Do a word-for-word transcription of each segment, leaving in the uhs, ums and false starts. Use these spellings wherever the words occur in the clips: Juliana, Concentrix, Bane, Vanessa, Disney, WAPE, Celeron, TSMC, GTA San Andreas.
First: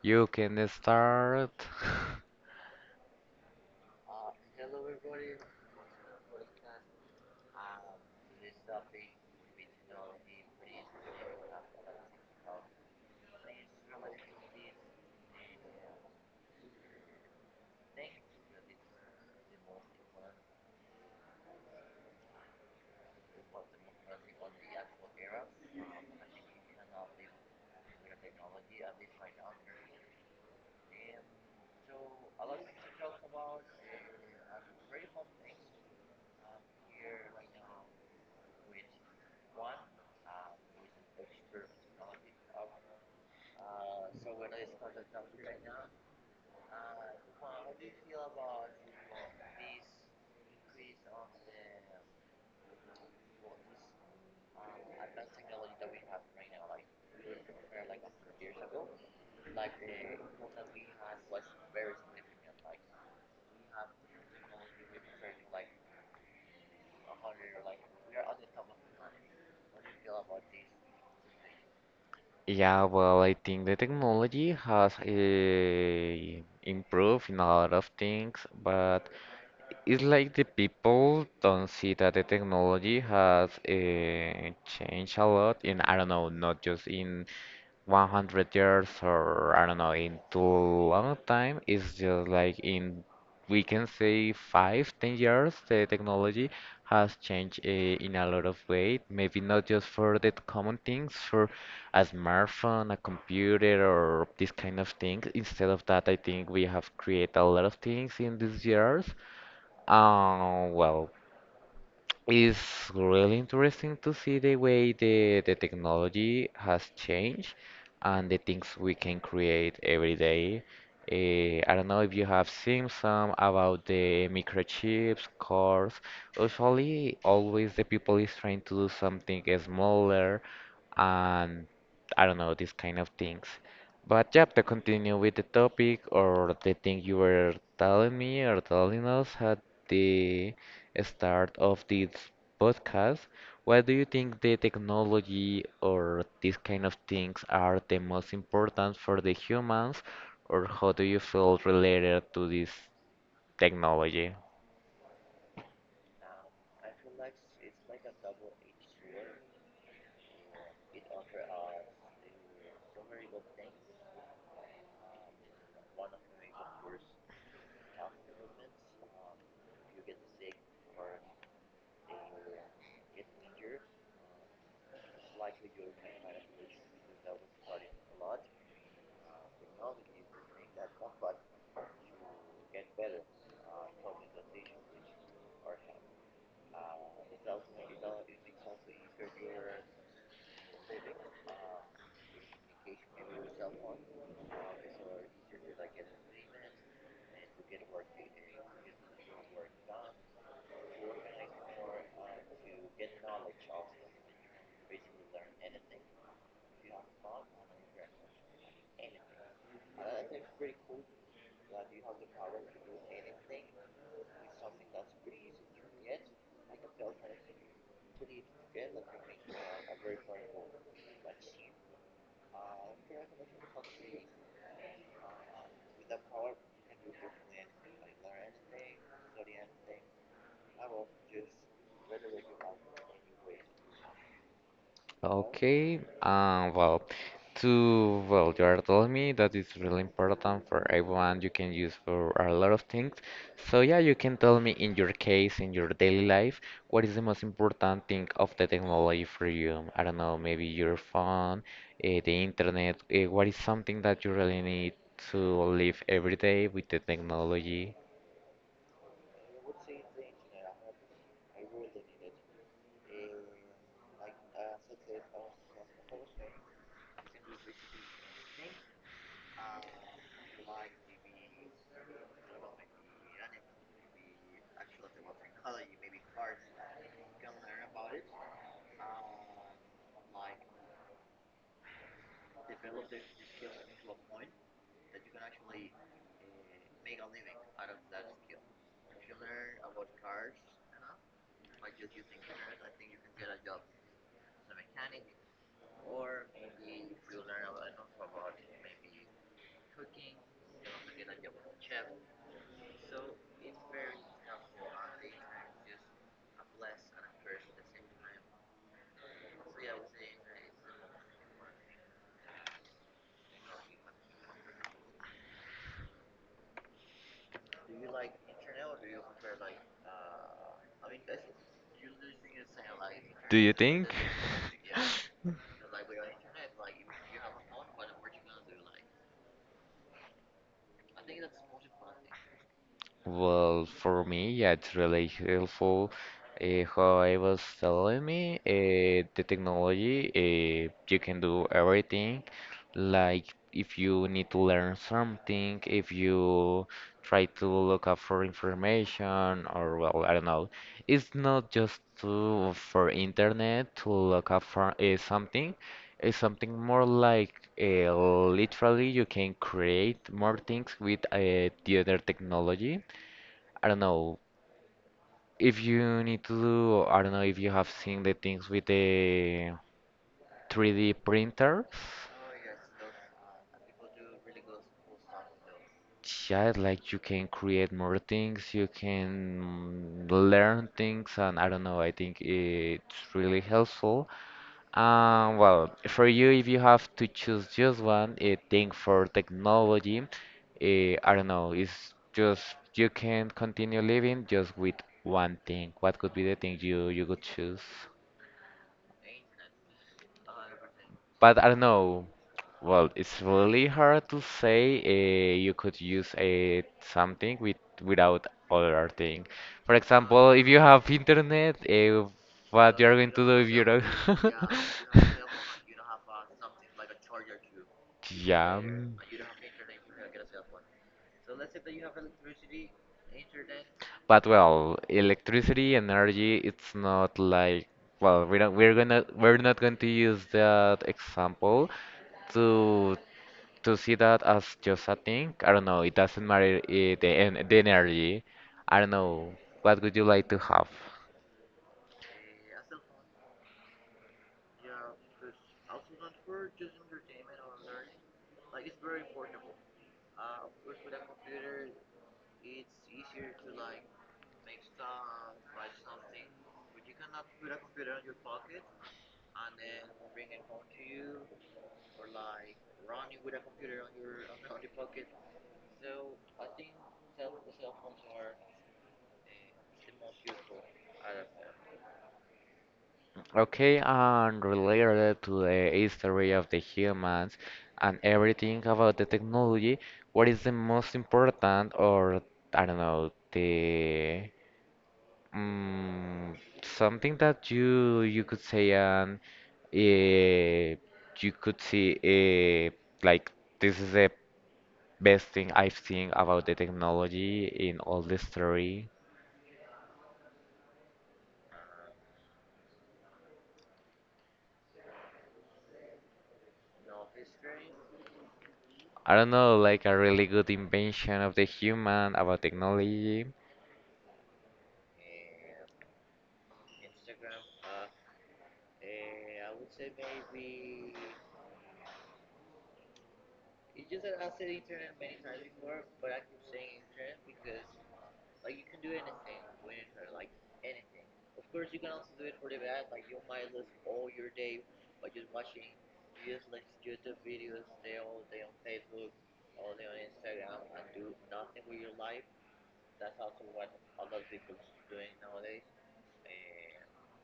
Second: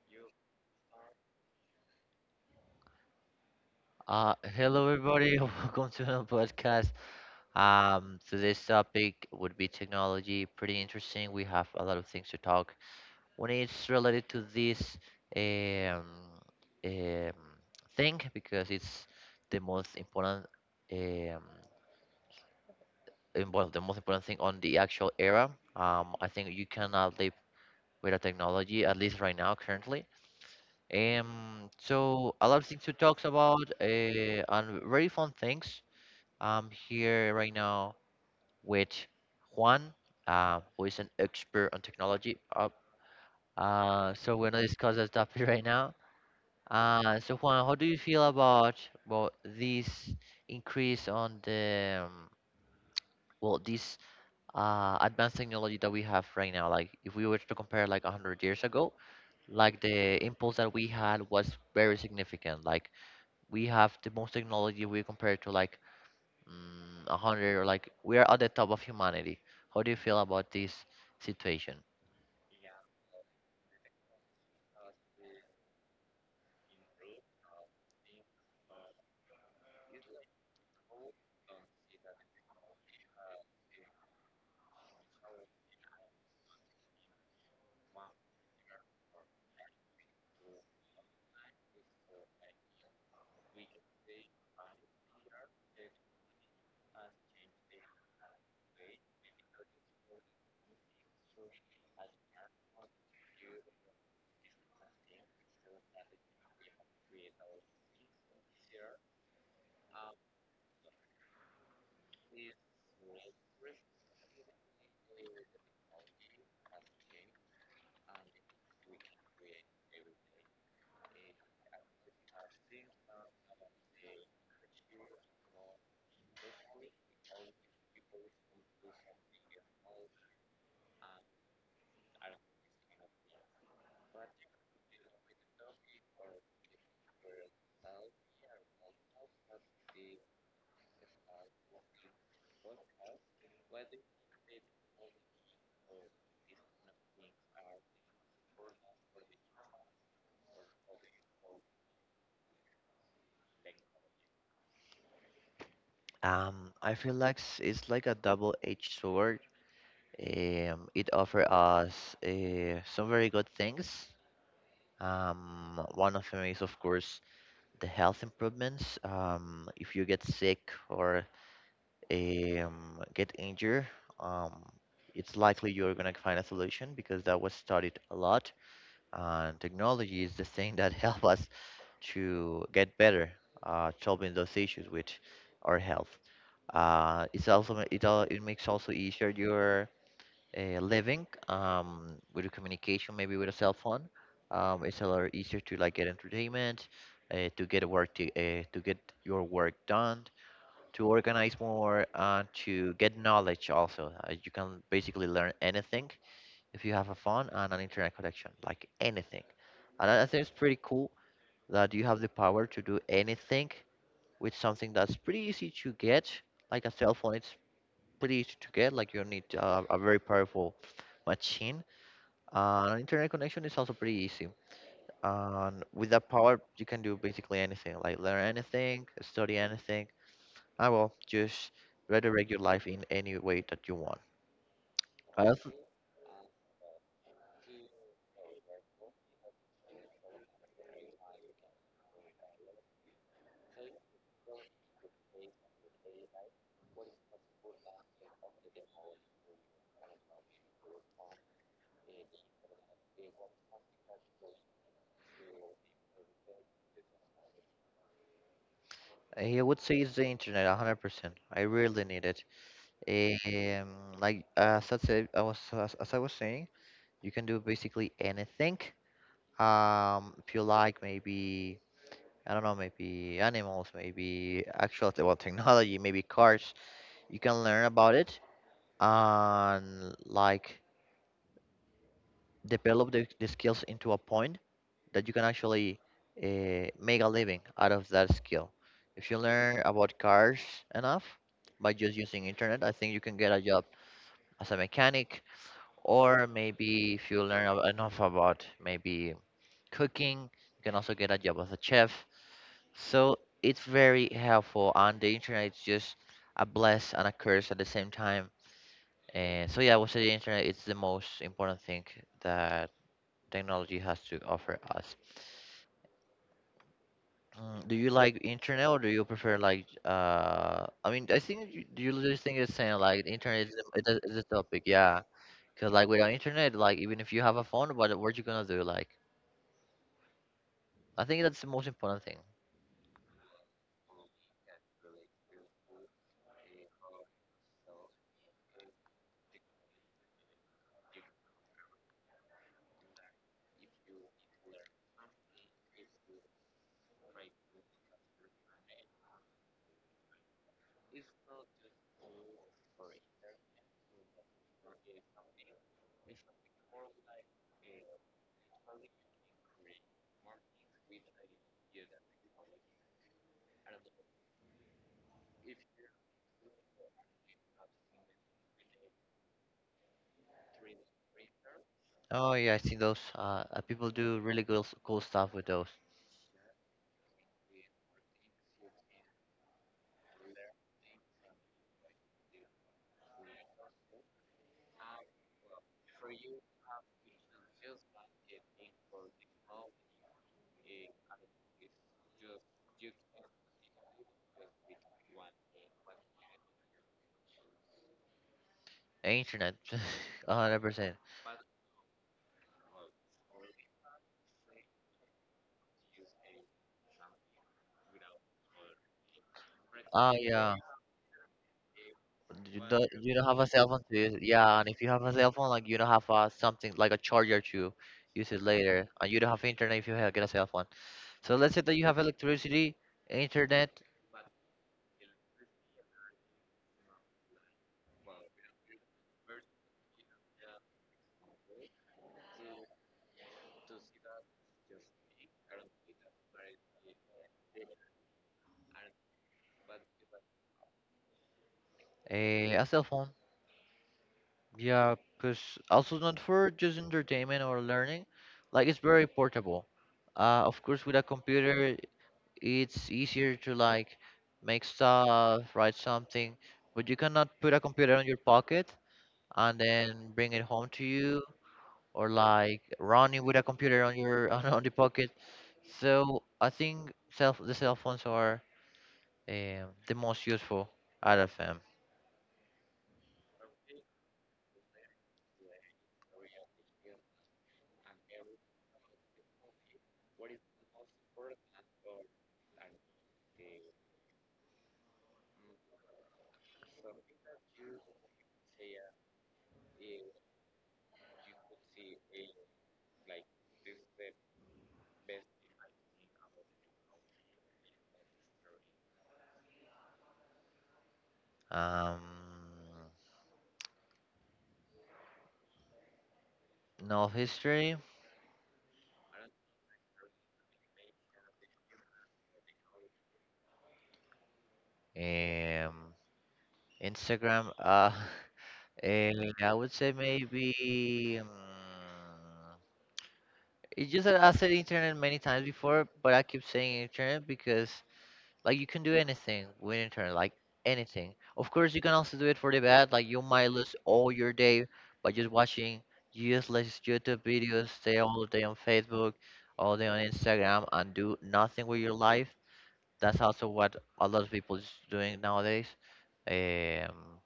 You can start. Uh, hello everybody, welcome to another podcast. Um, today's topic would be technology. Pretty interesting. We have a lot of things to talk. When it's related to this um, um, thing, because it's the most important, um, im- well, the most important thing on the actual era. Um, I think you cannot live without technology, at least right now, currently. Um, so a lot of things to talk about, uh, and very fun things. I'm here right now with Juan, uh, who is an expert on technology. Uh, uh, so we're gonna discuss that topic right now. Uh, so Juan, how do you feel about about this increase on the um, well, this uh, advanced technology that we have right now? Like, if we were to compare like a hundred years ago, like the impulse that we had was very significant. Like we have the most technology we compare to like mm, a hundred, or like we are at the top of humanity. How do you feel about this situation? Yeah, well, I think the technology has uh, improved in a lot of things, but it's like the people don't see that the technology has uh, changed a lot in, I don't know, not just in one hundred years or I don't know, in too long time. It's just like in, we can say five, ten years, the technology has changed uh, in a lot of way. Maybe not just for the common things, for a smartphone, a computer, or this kind of thing. Instead of that, I think we have created a lot of things in these years. um, well, it's really interesting to see the way the, the technology has changed and the things we can create every day. Eh, I don't know if you have seen some about the microchips, cars. Usually, always the people is trying to do something smaller and I don't know, these kind of things. But yeah, to continue with the topic or the thing you were telling me or telling us at the start of this podcast. Why do you think the technology or these kind of things are the most important for the humans, or how do you feel related to this technology? Um, I feel like s- it's like a double-edged sword. Um, it offers us uh, some very good things. Um, one of them is, of course, the health improvements. Um, if you get sick or um, get injured, um, it's likely you're gonna find a solution because that was studied a lot, and technology is the thing that help us to get better uh, solving those issues with our health. Uh, it's also it al- it makes also easier your uh, living, um, with the communication, maybe with a cell phone. Um, it's a lot easier to like get entertainment, uh, to get work to, uh, to get your work done, to organize more, uh, to get knowledge also. Uh, you can basically learn anything if you have a phone and an internet connection, like anything. And I I think it's pretty cool that you have the power to do anything with something that's pretty easy to get. Like a cell phone, it's pretty easy to get. Like you need uh, a very powerful machine. Uh, an internet connection is also pretty easy. And with that power, you can do basically anything, like learn anything, study anything. I will just redirect your life in any way that you want. I also, Okay. Um, well, to, well, you are telling me that it's really important for everyone. You can use for a lot of things. So yeah, you can tell me in your case, in your daily life, what is the most important thing of the technology for you? I don't know, maybe your phone, uh, the internet. Uh, what is something that you really need to live every day with the technology? I would say it's the internet, a hundred percent. I really need it. Um, like as I said, I was as, as I was saying, you can do basically anything. Um, if you like, maybe I don't know, maybe animals, maybe actual te- well technology, maybe cars. You can learn about it, and like develop the, the skills into a point that you can actually uh, make a living out of that skill. If you learn about cars enough by just using internet, I think you can get a job as a mechanic. Or maybe if you learn ab- enough about maybe cooking, you can also get a job as a chef. So it's very helpful, and the internet is just a bless and a curse at the same time. And so yeah, I would say the internet is the most important thing that technology has to offer us. Mm, do you like internet, or do you prefer like uh I mean, I think you, you just think it's saying like the internet is the, is the is the topic, yeah, because like without internet, like even if you have a phone, what what you gonna do? Like, I think that's the most important thing. Well, for me, yeah, it's really helpful. Uh, how I was telling me, uh, the technology, uh, you can do everything. Like if you need to learn something, if you try to look up for information, or well, I don't know. It's not just to for internet to look up for uh, something. It's something more like uh, literally you can create more things with uh, the other technology. I don't know if you need to do, I don't know if you have seen the things with the three D printers. Oh yeah, I see those. Uh, uh, people do really cool, s- cool stuff with those. Yeah, like you can create more things, you can learn things, and I don't know, I think it's really helpful. Um, well, for you, if you have to choose just one uh, thing for technology, uh, I don't know, it's just you can continue living just with one thing. What could be the thing you you could choose? Internet, a hundred percent. But I don't know. Well, it's really hard to say uh, you could use a something with without other thing. For Oh example, if yeah, you have internet, uh, you what don't you're going you to don't do have a if you cell phone don't? to use it. Yeah, and if you have a cell phone, like you don't have uh, something like a charger to use it Yeah. later, and you don't have internet if you have, get a cell phone. So let's say that you have electricity, internet, But well, electricity, energy, it's not like well, we don't we're gonna we're not going to use that example to to see that as just a thing. I don't know. It doesn't matter eh, the en- the energy. I don't know. What would you like to have? a, a cell phone. Yeah, because also not for just entertainment or learning, like it's very portable. Uh, of course, with a computer, it's easier to like make stuff, write something, but you cannot put a computer on your pocket and then bring it home to you, or like running with a computer on your on, on the pocket. So I think self the cell phones are um, the most useful out of them. Okay, and related to the history of the humans and everything about the technology, what is the most important, or I don't know, the mm, something that you you could say and uh, you could see uh, like this is the best thing I've seen about the technology in all the story. Um, no history. I don't know, like a really good invention of the human about technology. Um, Instagram. Uh, eh, I would say maybe. Um, It's just that I said internet many times before, but I keep saying internet because like you can do anything with internet, like anything. Of course, you can also do it for the bad. Like, you might lose all your day by just watching useless YouTube videos, stay all day on Facebook, all day on Instagram, and do nothing with your life. That's also what a lot of people is doing nowadays. Um,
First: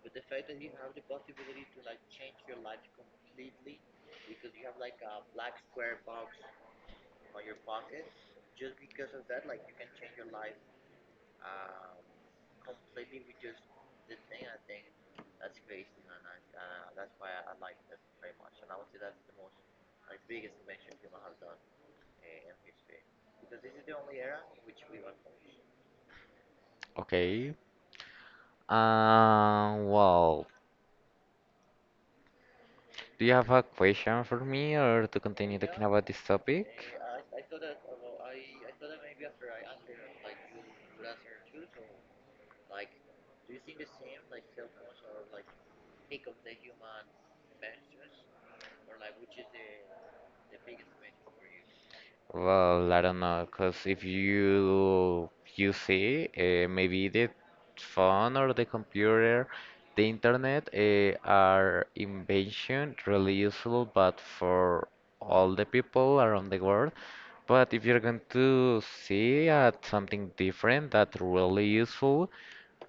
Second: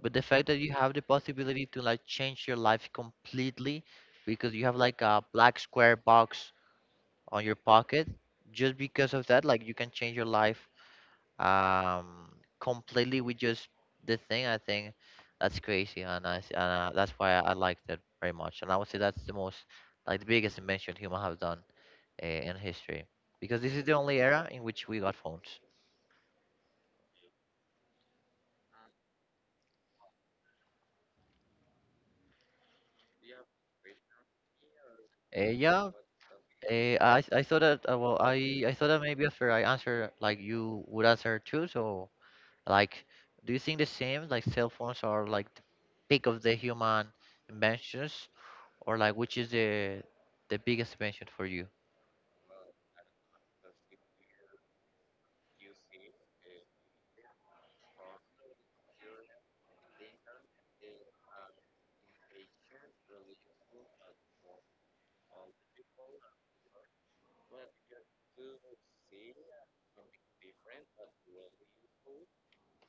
but the fact that you have the possibility to like change your life completely, because you have like a black square box on your pocket, just because of that, like you can change your life um completely with just the thing, I think that's crazy. And i s- and uh, that's why I liked it very much, and I would say that's the most, like, the biggest invention human have done uh, in history, because this is the only era in which we got phones. Okay. Um, well, do you have a question for me or to uh, continue talking Yeah. about this topic? uh, I, I thought that uh, well, I, I thought that maybe after I answer like you would answer too, so. Like, do you think the same? Like, cell phones are like the peak of the human inventions, or like which is the the biggest invention for you? Well, I don't know, know, cause if you you see, uh, maybe the phone or the computer, the internet, uh, are invention really useful, but for all the people around the world. But if you're going to see at something different that really useful,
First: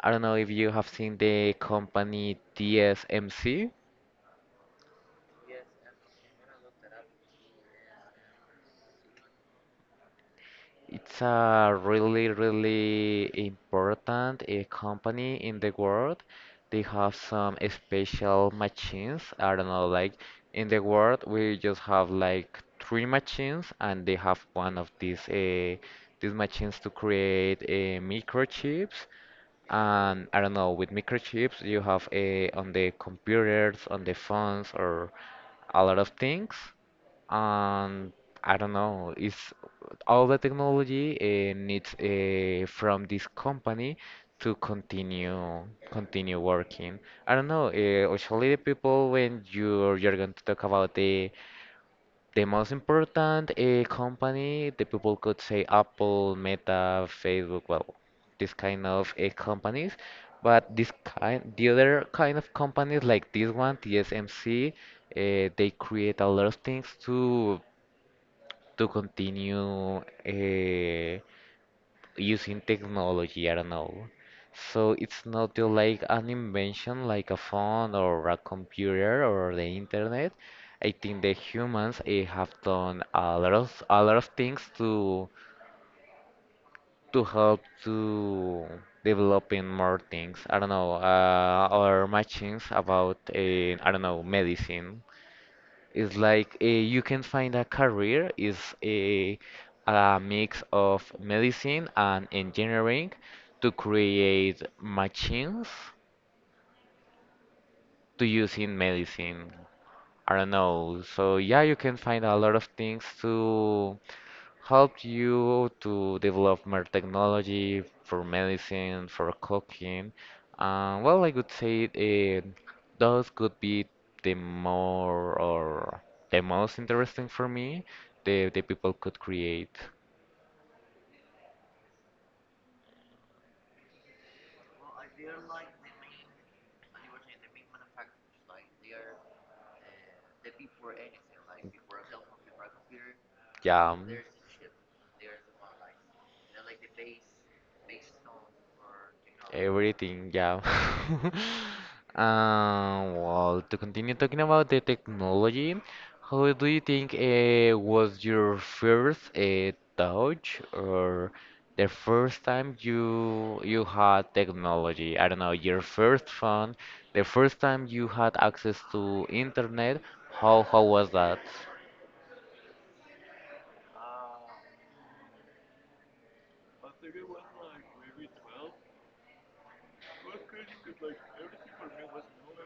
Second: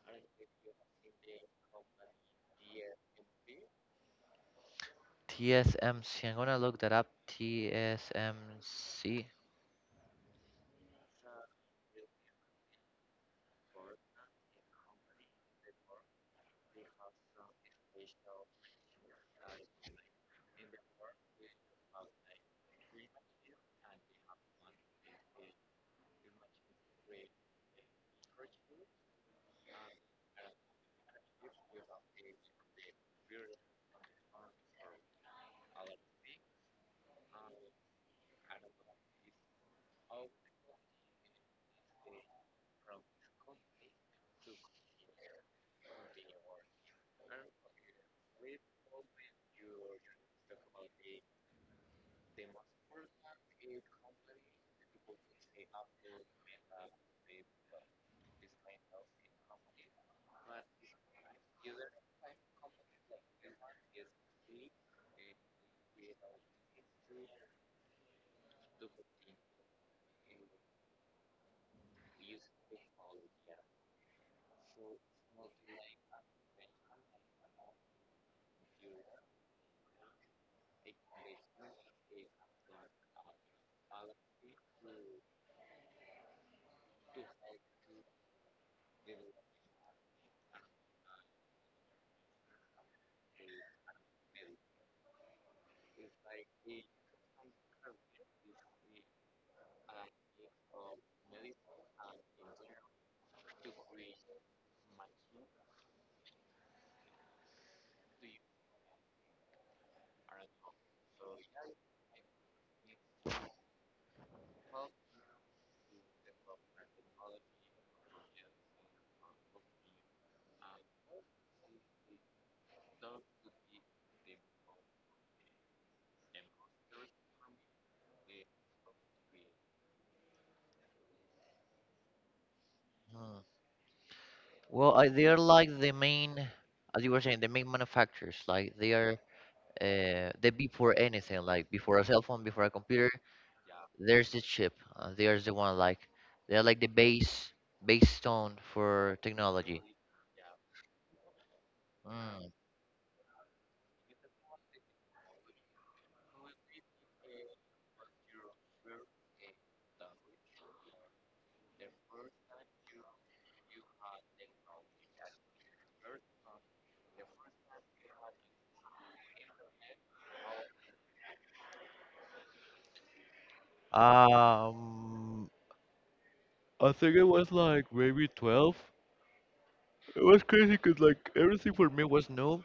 I don't know if you have seen the company T S M C. T S M C. I'm gonna look that up. T S M C. It's a really, really important uh, company in the world. They have some special machines. I don't know, like in the world we just have like three machines, and they have one of these uh, these machines to create uh, microchips. And I don't know, with microchips you have uh, on the computers, on the phones, or a lot of things. And I don't know, it's all the technology uh, needs uh, from this company to continue continue working. I don't know, uh, usually the people when you're you're going to talk about the the most important uh, company, the people could say Apple, Meta, Facebook, well, this kind of uh, companies. But this kind, the other kind of companies like this one, T S M C, uh, they create a lot of things to to continue uh, using technology, I don't know. So it's not just like an invention like a phone or a computer or the internet. I think the humans eh, have done a lot of a lot of things to to help to developing more things. I don't know, uh, or machines about uh, I don't know medicine. It's like uh, you can find a career is a, a mix of medicine and engineering to create machines to use in medicine. I don't know. So yeah, you can find a lot of things to help you to develop more technology for medicine, for cooking. Uh, well, I would say uh, those could be the more or the most interesting for me. The the people could create. Hmm. Well, I, they are like the main, as you were saying, the main manufacturers. Like they are, uh, they before anything. Like before a cell phone, before a computer, Yeah. there's the chip. Uh, there's the one like, they're like the base, base stone for technology. Everything, yeah. Mm. Um, well, to continue talking about the technology, how do you think uh, was your first uh, touch or the first time you you had technology? I don't know, your first phone, the first time you had access to internet, how how was that? Um, I think it was like maybe twelve. It was crazy because like everything for me was new,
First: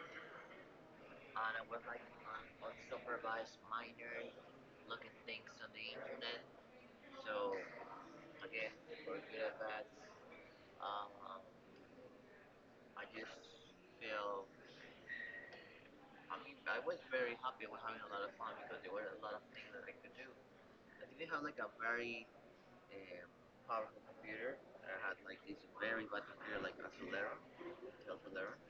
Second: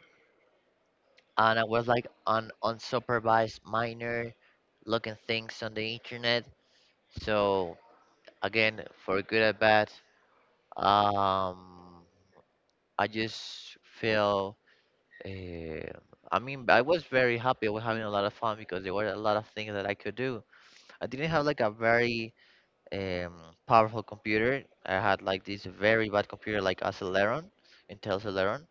and I was like an unsupervised minor looking things on the internet. So again, for good or bad, um, I just feel. Uh, I mean, I was very happy. I was having a lot of fun because there were a lot of things that I could do. I didn't have like a very um, powerful computer. I had like this very bad computer, like a Celeron, Intel Celeron,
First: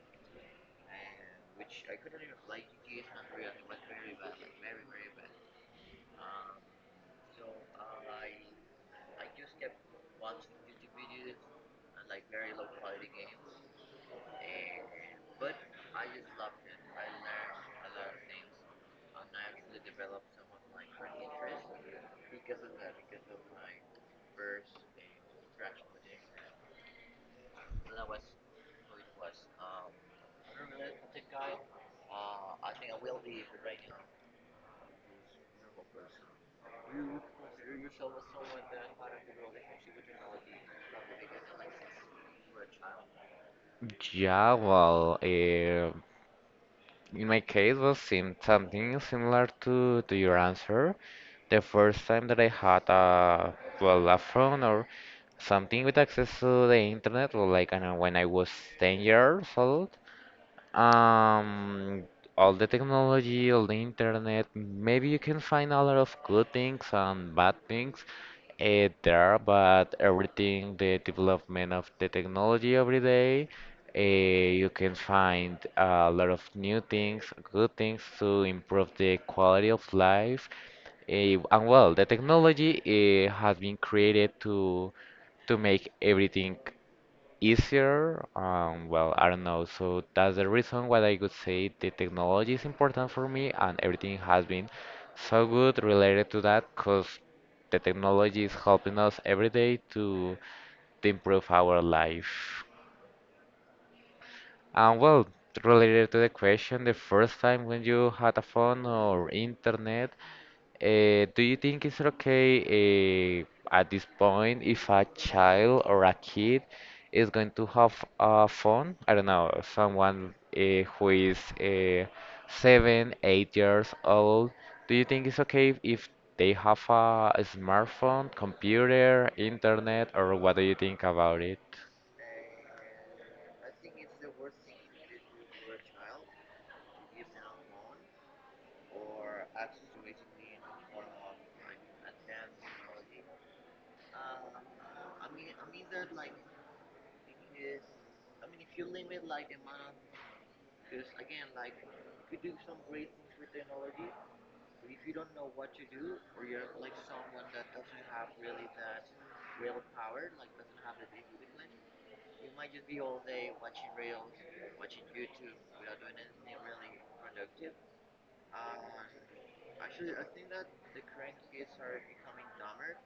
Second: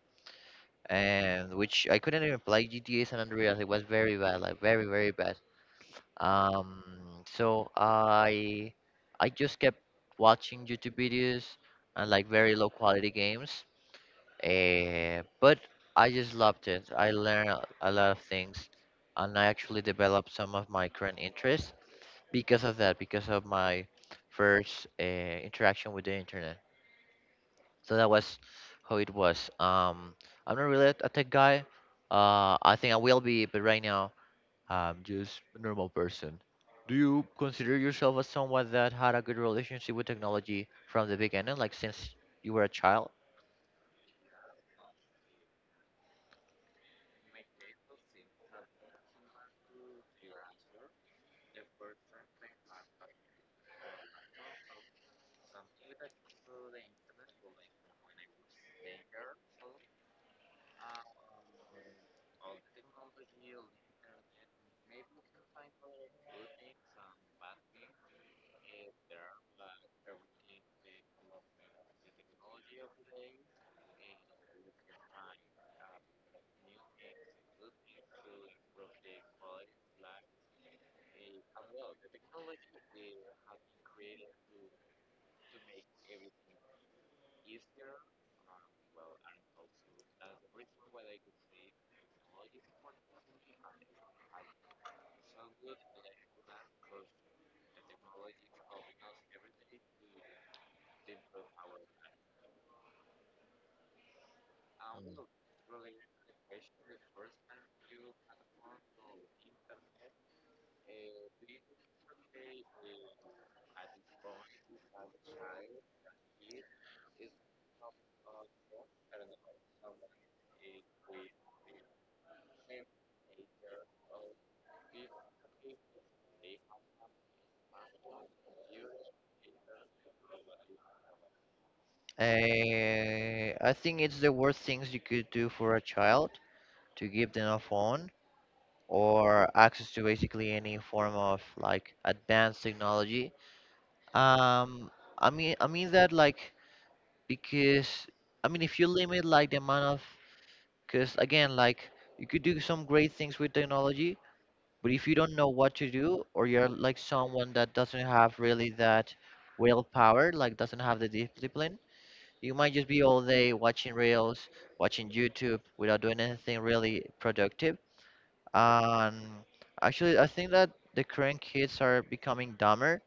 and which I couldn't even play G T A San Andreas. It was very bad, like very very bad. Um, so I I just kept watching YouTube videos and like very low quality games. Uh, but I just loved it. I learned a a lot of things, and I actually developed some of my current interests because of that, because of my first uh, interaction with the internet. So that was how it was. Um, I'm not really a tech guy. Uh, I think I will be, but right now I'm just a normal person. Do you consider yourself as someone that had a good relationship with technology from the beginning, like since you were a child? Yeah, well, uh, In my case was sim something similar to, to your answer. The first time that I had a well a phone or something with access to the internet, or like I don't know, when I was ten years old, um, all the technology, all the internet, maybe you can find a lot of good things and bad things uh, there, but everything, the development of the technology every day, uh, you can find a lot of new things, good things to improve the quality of life. Eh, and well, the technology uh, has been created to to make everything easier. Um, well, I don't know. So that's the reason why I could say the technology is important for me, and everything has been so good related to that, because the technology is helping us every day to to improve our life. And well, related to the question, the first time when you had a phone or internet, uh, do you think it's okay uh, at this point if a child or a kid is going to have a phone? I don't know, someone uh, who is uh, seven, eight years old. Do you think it's okay if they have a smartphone, computer, internet, or what do you think about it? Uh, I think it's the worst things you could do for a child, to give them a phone or access to basically any form of like advanced technology. Um, I mean, I mean that like, because I mean if you limit like the amount of, because again like you could do some great things with technology, but if you don't know what to do, or you're like someone that doesn't have really that willpower, like doesn't have the discipline, you might just be all day watching reels, watching YouTube without doing anything really productive. And actually, I think that the current kids are becoming dumber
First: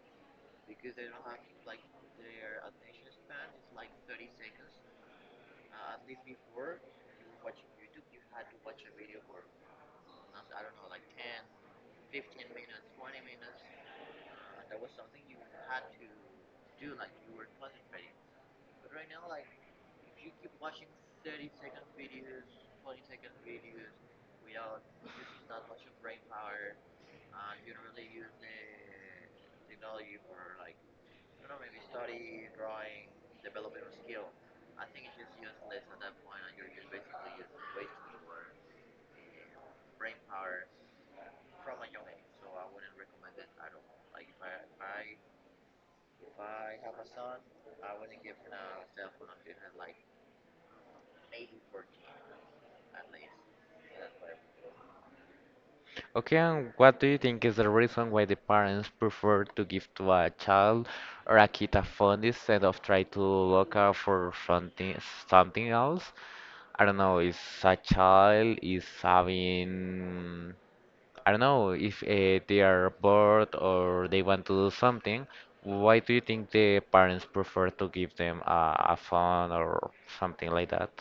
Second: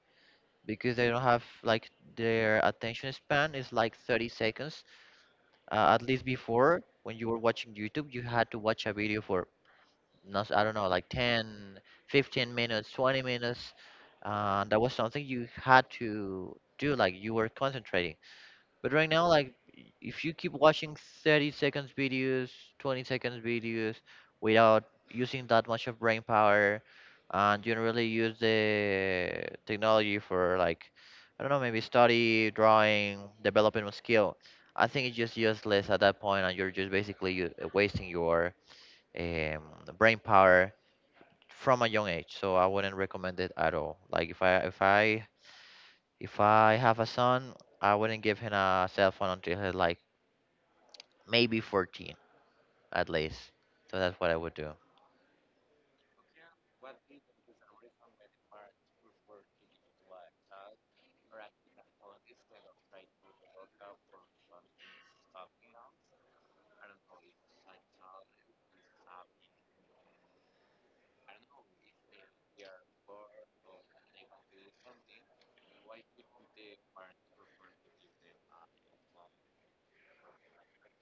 because they don't have like, their attention span is like thirty seconds. Uh, at least before, when you were watching YouTube, you had to watch a video for, not I don't know, like ten, fifteen minutes, twenty minutes. Uh, that was something you had to do, like you were concentrating. But right now, like, if you keep watching thirty seconds videos, twenty seconds videos without using that much of brain power, and you don't really use the technology for, like, I don't know, maybe study, drawing, developing a skill, I think it's just useless at that point, and you're just basically u- wasting your um, brain power from a young age. So I wouldn't recommend it at all. Like, if I, if I, if I have a son, I wouldn't give him a cell phone until he's like maybe fourteen at least. So that's what I would do. Okay, and what do you think is the reason why the parents prefer to give to a child or a kid a phone instead of try to look out for something something else? I don't know, is a child is having I don't know if uh, they are bored or they want to do something. Why do you think the parents prefer to give them a, a phone or something like that?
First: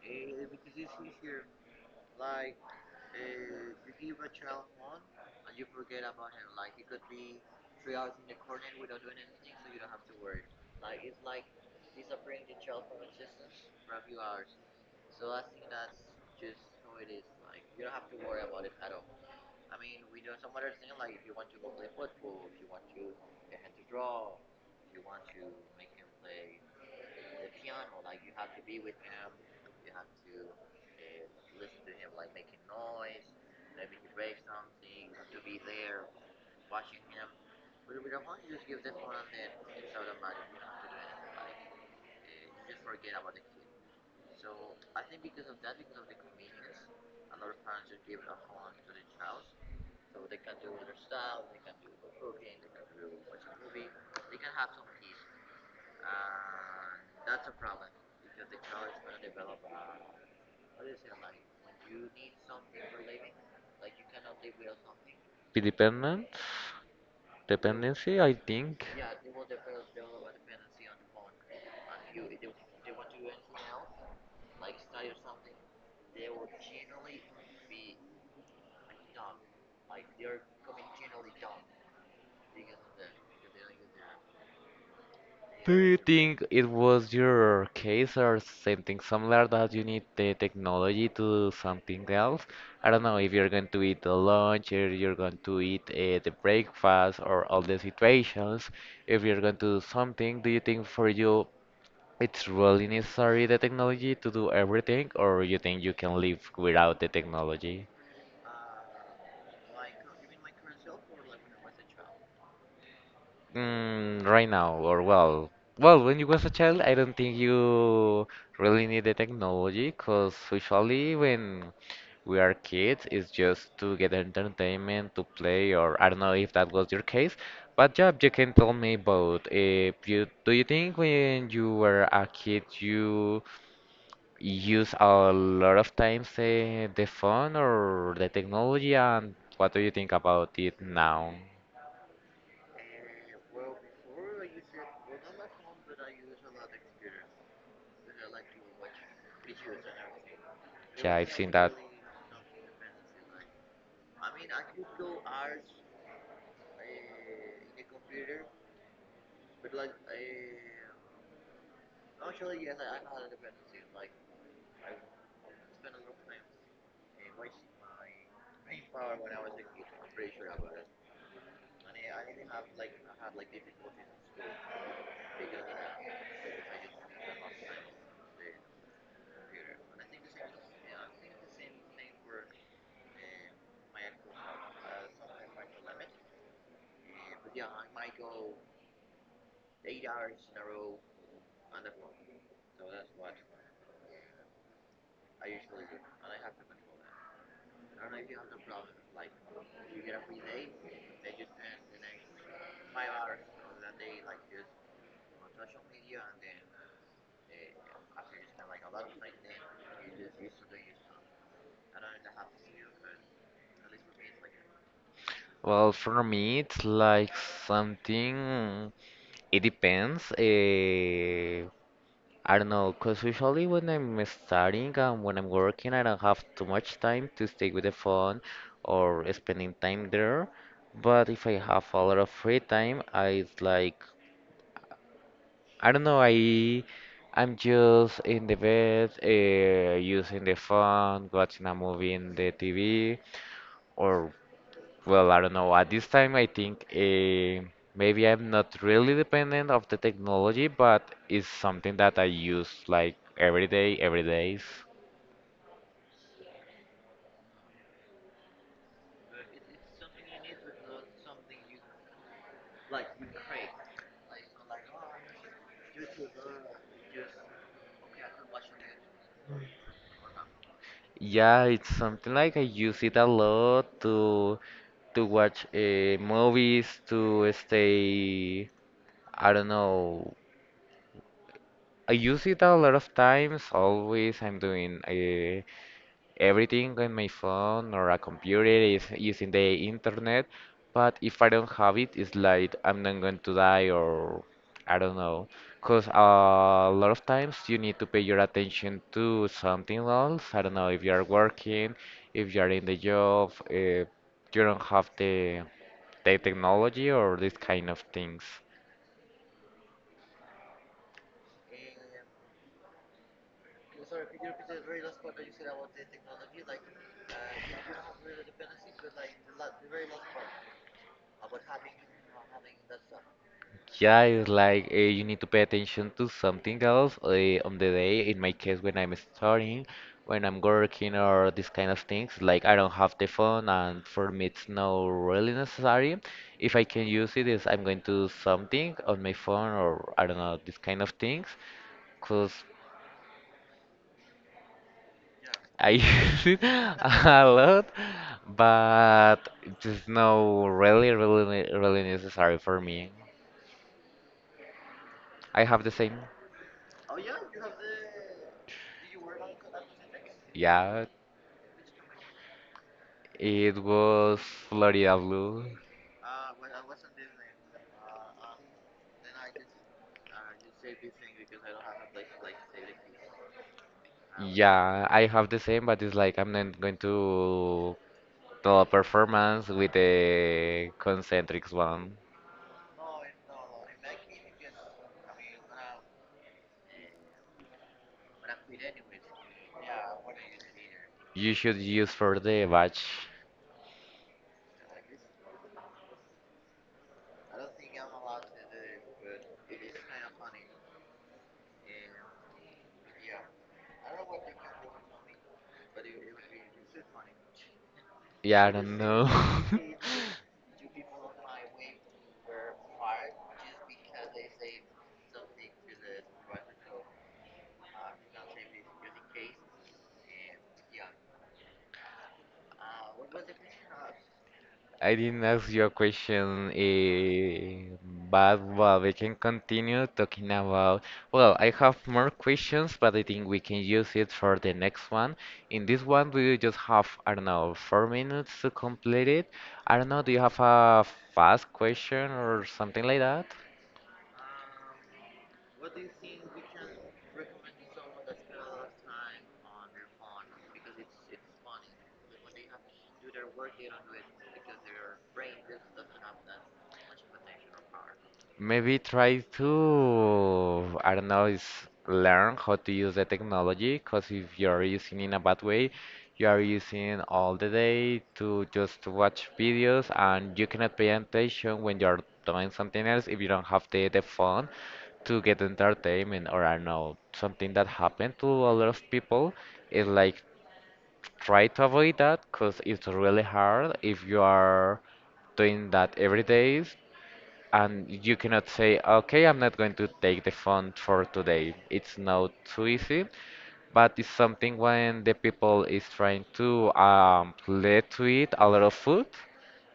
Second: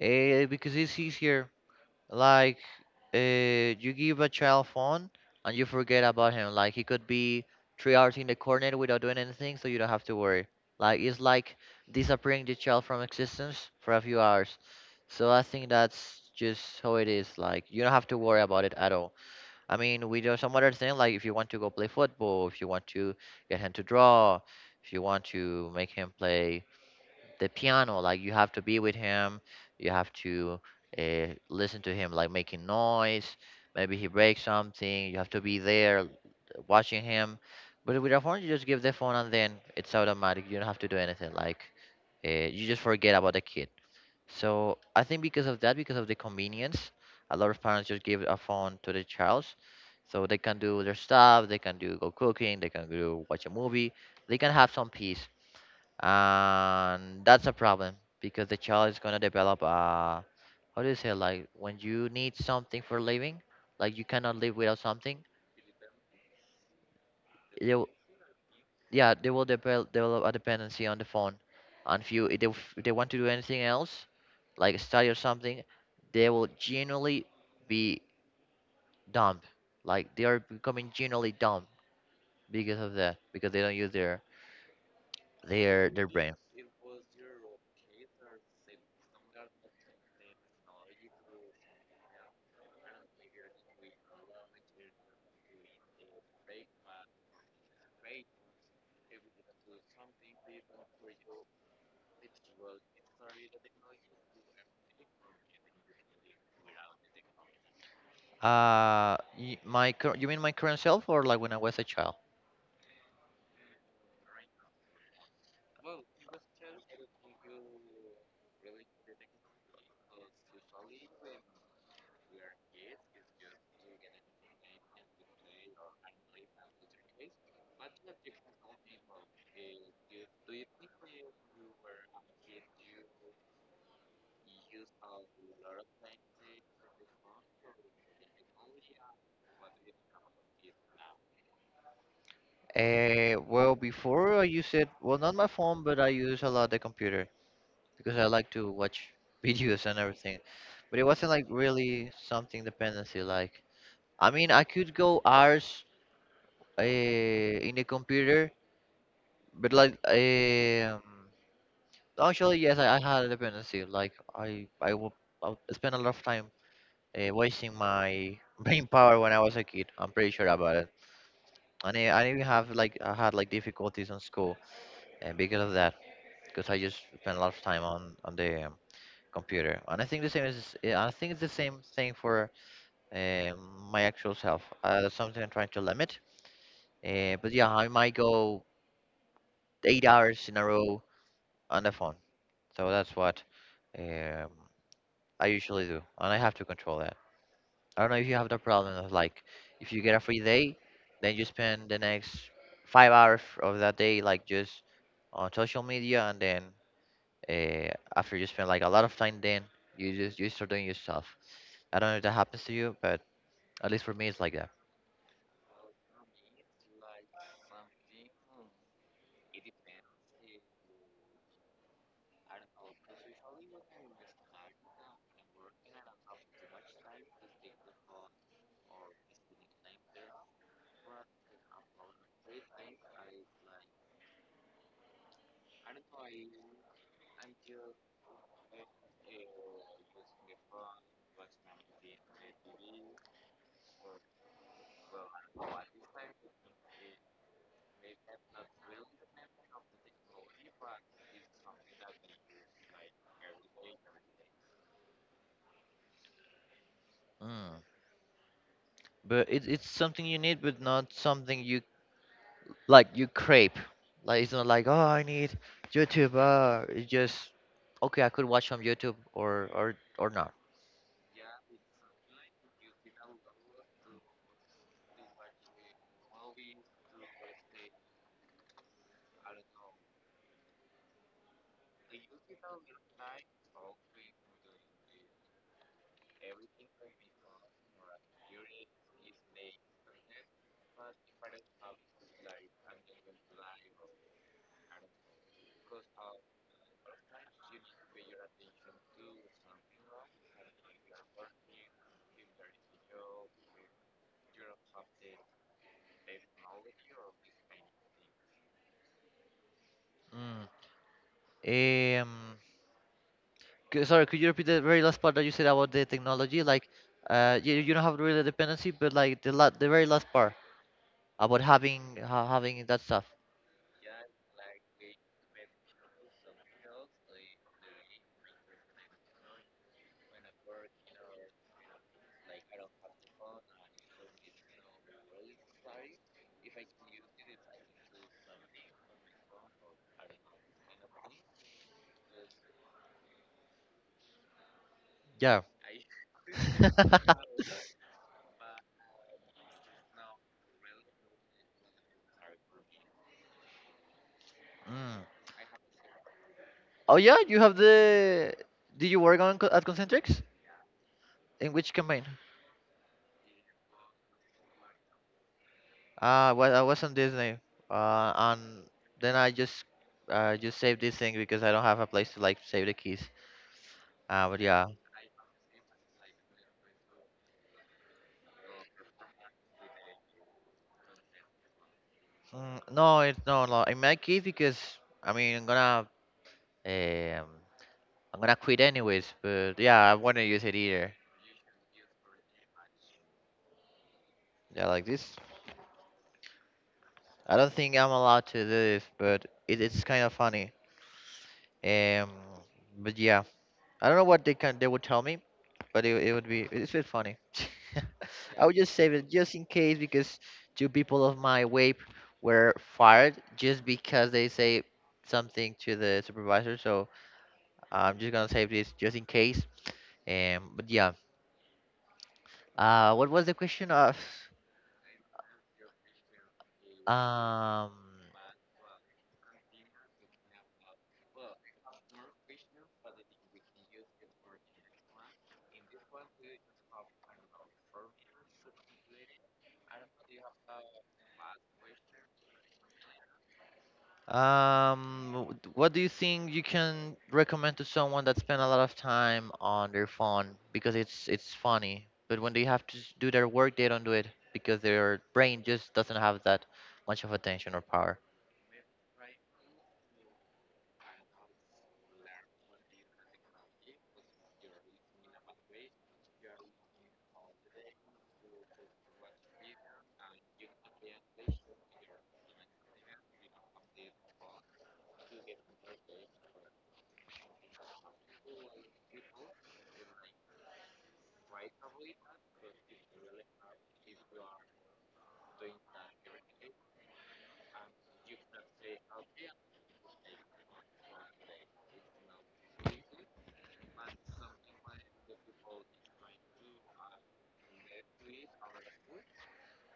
Eh, because it's easier. Like, uh, you give a child phone and you forget about him. Like, he could be three hours in the corner without doing anything, so you don't have to worry. Like, it's like disappearing the child from existence for a few hours. So I think that's just how it is. Like, you don't have to worry about it at all. I mean, we do some other thing. Like, if you want to go play football, if you want to get him to draw, if you want to make him play the piano, like you have to be with him, you have to uh, listen to him, like making noise. Maybe he breaks something, you have to be there watching him. But with a phone, you just give the phone and then it's automatic, you don't have to do anything. Like, uh, you just forget about the kid. So I think because of that, because of the convenience, a lot of parents just give a phone to the child so they can do their stuff, they can do, go cooking, they can go watch a movie, they can have some peace. And that's a problem because the child is gonna develop uh how do you say, like when you need something for living, like you cannot live without something. Dependent, They will, dependency, I think. yeah, they will develop develop a dependency on the phone. And if you if they, if they want to do anything else, like study or something, they will generally be dumb. Like they are becoming generally dumb because of that, because they don't use their Do their you their brain. think it was your case or something similar that you need the technology to do something else? I don't know if you're going to eat the lunch, or you're going to eat uh, the breakfast, or all the situations. If you're going to do something, do you think for you it's really necessary the technology to do everything, or you think you can live without the technology? Uh, y- my cur- you mean my current self, or like when I was a child? Mm, right now, or well, well, when you was a child, I don't think you really need the technology, cause usually when we are kids, it's just to get entertainment, to play, or I don't know if that was your case. But Job, you can tell me about if you do you think when you were a kid you use a lot of times uh, the phone or the technology, and what do you think about it now? Uh, well, before I use it, well, not my phone, but I use a lot the computer because I like to watch videos and everything. But it Yeah, wasn't I've like seen that. really something dependency. Like, I mean, I could go hours uh, in the computer, but like, um, actually, yes, I, I had a dependency. Like I, I would, I would spend a lot of time uh, wasting my brain power when I was a kid. I'm pretty sure about it. And I, I even have, like I had like difficulties in school, and because of that, because I just spent a lot of time on on the um, computer. And I think the same is, yeah, I think it's the same thing for um, my actual self. Uh, that's something I'm trying to limit. Uh, but yeah, I might go eight hours in a row on the phone. So that's what Um, I usually do, and I have to control that. I don't know if you have the problem of, like, if you get a free day, then you spend the next five hours of that day like just on social media, and then uh, after you spend like a lot of time, then you just you start doing your stuff. I don't know if that happens to you, but at least for me, it's like that. Well, for me, it's like something. It depends. Uh, I don't know, because usually when I'm studying and when I'm working, I don't have too much time to stay with the phone or spending time there. But if I have a lot of free time, I like, I don't know, I I'm just in the bed, uh, using the phone, watching a movie in the T V, or well, I don't know. At this time, I think uh, maybe I'm not really dependent of the technology, but it's something that I use like every day, every days. Mm. But it's it's something you need, but not something you, like, you crave. Like it's not like, oh, I need YouTube. Uh, it's just, okay, I could watch on YouTube or or or not. Yeah, it's something like I use it a lot to to watch uh, movies, to stay. I don't know. I use it a lot of times. Always, I'm doing. Uh, everything on my phone or a computer is using the internet, but if I don't have it, it's like I'm not going to die or I don't know. Because a lot of times you need to pay your attention to something else. I don't know if you are working, if you are in the job, if you don't have the, the technology or these kind of things. Mm. Um, c- Sorry, could you repeat the very last part that you said about the technology? Like, uh, you, you don't have really a dependency, but like the la the very last part about having ha having that stuff. Yeah, it's like uh, you need to pay attention to something else uh, on the day. In my case, when I'm studying, when I'm working, or these kind of things, like I don't have the phone, and for me, it's not really necessary. If I can use it, is I'm going to do something on my phone, or I don't know, these kind of things, because Yeah. I use it a lot, but it's not really, really, really necessary for me. Mm. I have the same. Oh yeah, you have the. Did you work on co- at Concentrix? Yeah, In which campaign? it was Florida Blue. Uh, well, I was on Disney. Uh, and then I just uh just saved this thing because I don't have a place to, like, save the keys. Uh, but yeah. Yeah, I have the same, but it's like I'm not going to do a performance with the concentrics one. Mm, no, it's no, no. In my case, because I mean, I'm gonna Um, I'm gonna quit anyways, but yeah, I wanna use it either. You should use for the batch. Yeah, like this. I don't think I'm allowed to do this, but it, it's kind of funny. Um, but yeah, I don't know what they can they would tell me, but it, it would be, it's a bit funny. Yeah, I I would just don't save know. it just in case because two people of my W A P E were fired just because they say something to the supervisor. So I'm just gonna save this just in case. Um, but yeah. Uh, what was the question of? I didn't ask you a question, Um, eh, but well, we can continue talking about. Well, I have more questions, but I think we can use it for the next one. In this one, we just have, I don't know, four minutes to complete it. I don't know, do you have a fast question or something like that? um, w- what do you think you can recommend to someone that spend a lot of time on their phone, because it's it's funny, but when they have to s- do their work, they don't do it because their brain just doesn't have that much of attention or power? Maybe try to, I don't know, is learn how to use the technology, because if you're using in a bad way, you are using all the day to just watch videos and you cannot pay attention when you're doing something else if you don't have the, the phone to get entertainment or I don't know, something that happened to a lot of people is like try to avoid that because it's really hard if you are doing that every day and you cannot say, okay, I'm not going to take the phone for today. It's not too easy, but it's something when the people is trying to um, let to eat a lot of food.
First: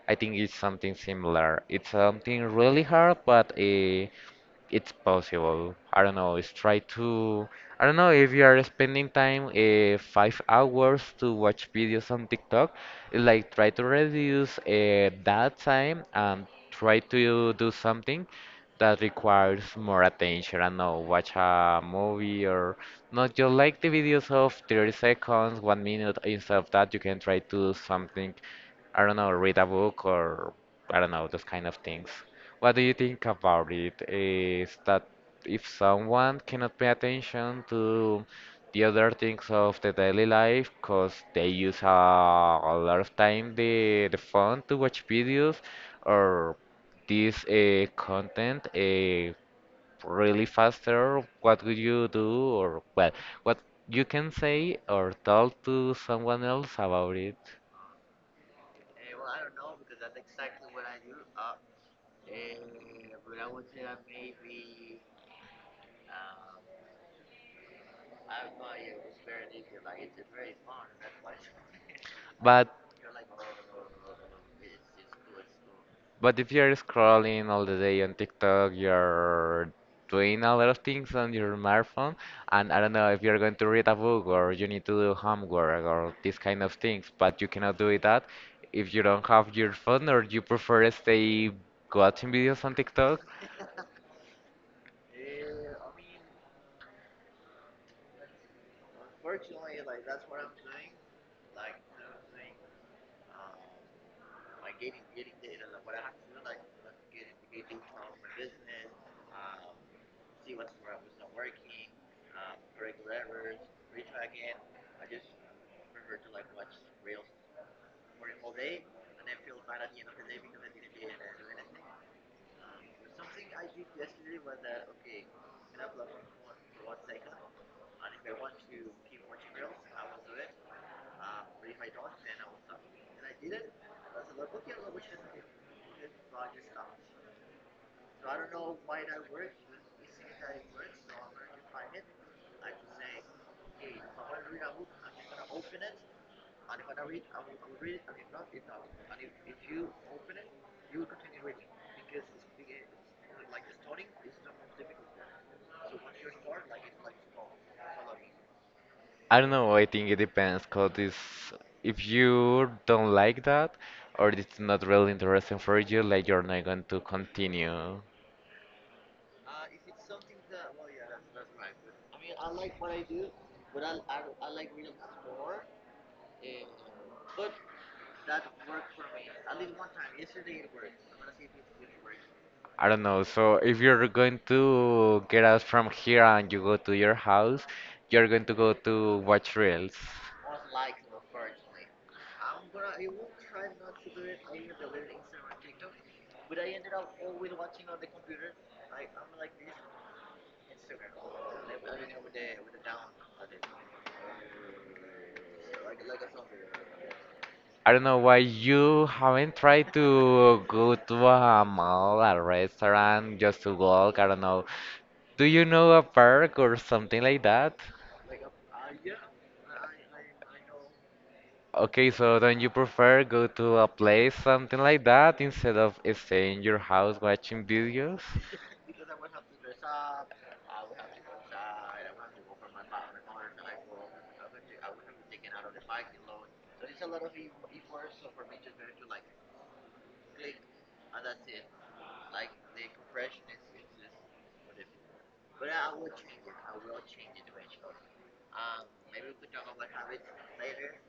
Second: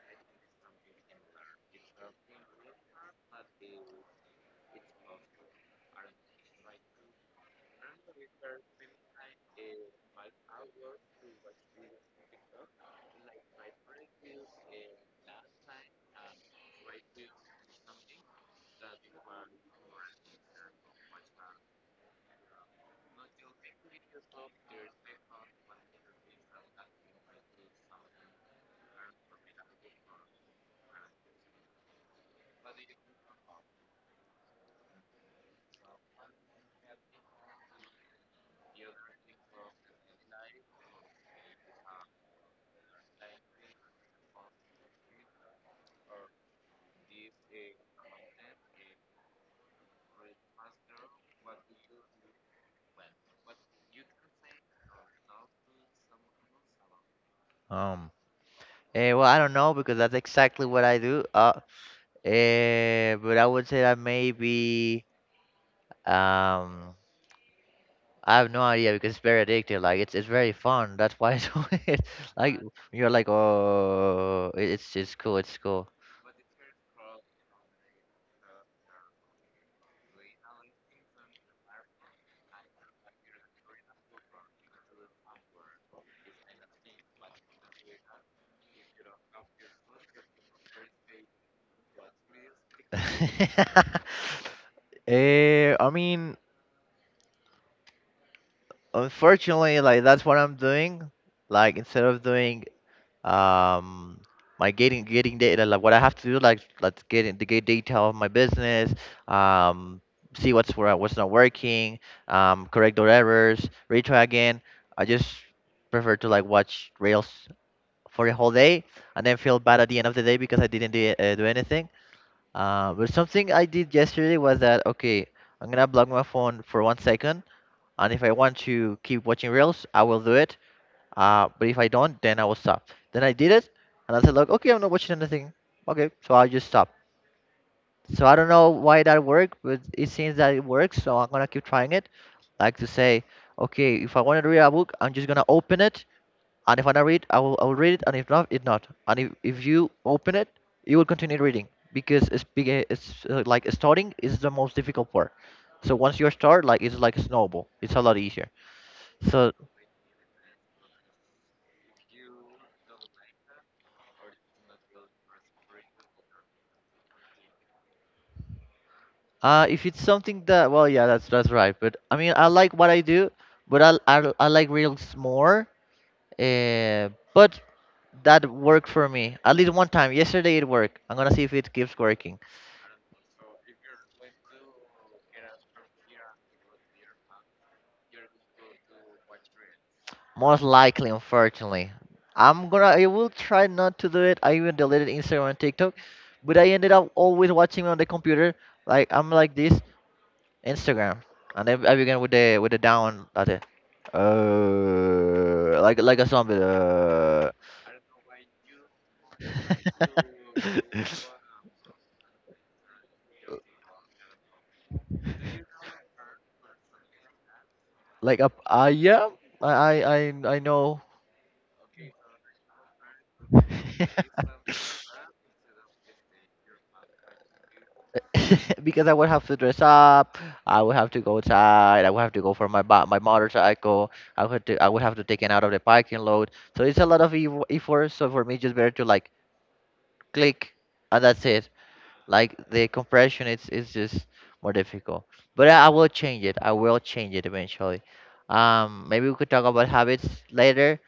I think it's something similar. It's something really hard, but uh, it's possible. I don't know. It's try to. I don't know if you are spending time uh, five hours to watch videos on TikTok. Like try to reduce uh, that time and try to do something that requires more attention. I don't know, watch a movie or not just like the videos of thirty seconds, one minute. Instead of that, you can try to do something. I don't know, read a book or I don't know, those kind of things. What do you think about it? Is that if someone cannot pay attention to the other things of the daily life, because they use a, a lot of time the the phone to watch videos or this uh, content uh, really faster, what would you do or well, what you can say or tell to someone else about it? Um, eh, well, I don't know because that's exactly what I do. Uh, eh, but I would say that maybe um I have no idea because it's very addictive. Like it's it's very fun. That's why I do it. Like But you're like, oh, it- it's it's cool. It's cool. But if you're scrolling all the day on TikTok, you're doing a lot of things on your smartphone, and I don't know if you're going to read a book or you need to do homework or these kind of things, but you cannot do it that if you don't have your phone or you prefer to stay watching videos on TikTok. Eh, I mean, unfortunately, like that's what I'm doing. Like instead of doing um my getting getting data, like what I have to do, like let's get in to get detail of my business, um, see what's where what's not working, um, correct those errors, retry again. I just prefer to, like, watch reels for a whole day and then feel bad at the end of the day because I didn't do, uh, do anything. Uh, but something I did yesterday was that, okay, I'm gonna block my phone for one second, and if I want to keep watching reels, I will do it. Uh, but if I don't, then I will stop. Then I did it, and I said, look, okay, I'm not watching anything. Okay, so I'll just stop. So I don't know why that worked, but it seems that it works. So I'm gonna keep trying it, like to say, okay, if I want to read a book, I'm just gonna open it, and if I don't read, I will, I will read it, and if not, it not. And if, if you open it, you will continue reading because it's big. It's, uh, like, starting is the most difficult part. So once you start, like it's like a snowball. It's a lot easier. I don't So know, I think it depends. Because if you don't like that or it's not really interesting for you, like you're not going to continue. uh, if it's something that, well, yeah, that's that's right. But I mean, I like what I do, but I I, I like reels more. Uh, but that worked for me at least one time. Yesterday it worked. I'm gonna see if it keeps working. I don't know. So if you're going to get out from here and you go to your house, you're going to go to watch reels. Most likely, unfortunately. I'm gonna I will try not to do it. I even deleted Instagram and TikTok, but I ended up always watching on the computer. Like I'm like this, Instagram, and then I began with the with the down at the uh like like a zombie, uh I don't know why you haven't tried to go to a mall, a restaurant, just to walk. I don't know. Do you know a park or something like that? like a, I, yeah, I I I I know. Okay, so don't you prefer go to a place, something like that, instead of staying in your house watching videos? Because I would have to dress up. I would have to go outside. I would have to go for my ba- my motorcycle. I would to, I would have to take it out of the parking load. So it's a lot of eff- effort. So for me, it's just better to, like, click, and that's it. Like the compression, it's it's just more difficult. But I, I will change it. I will change it eventually. Um, maybe we could talk about habits later.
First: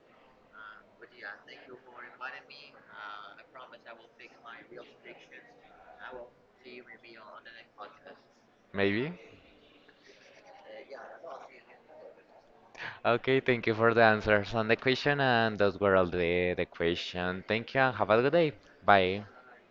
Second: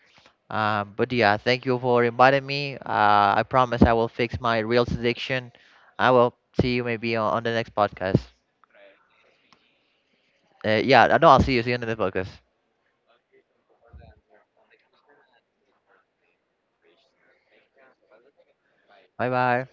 Uh, but yeah, thank you for inviting me. Uh, I promise I will fix my real addiction. I will see you maybe on on the next podcast. Maybe? Uh, yeah, no, I'll see you. See you in the podcast. Okay, thank you for the answers on the question, and those were all the, the question. Thank you, and have a good day. Bye. Bye bye.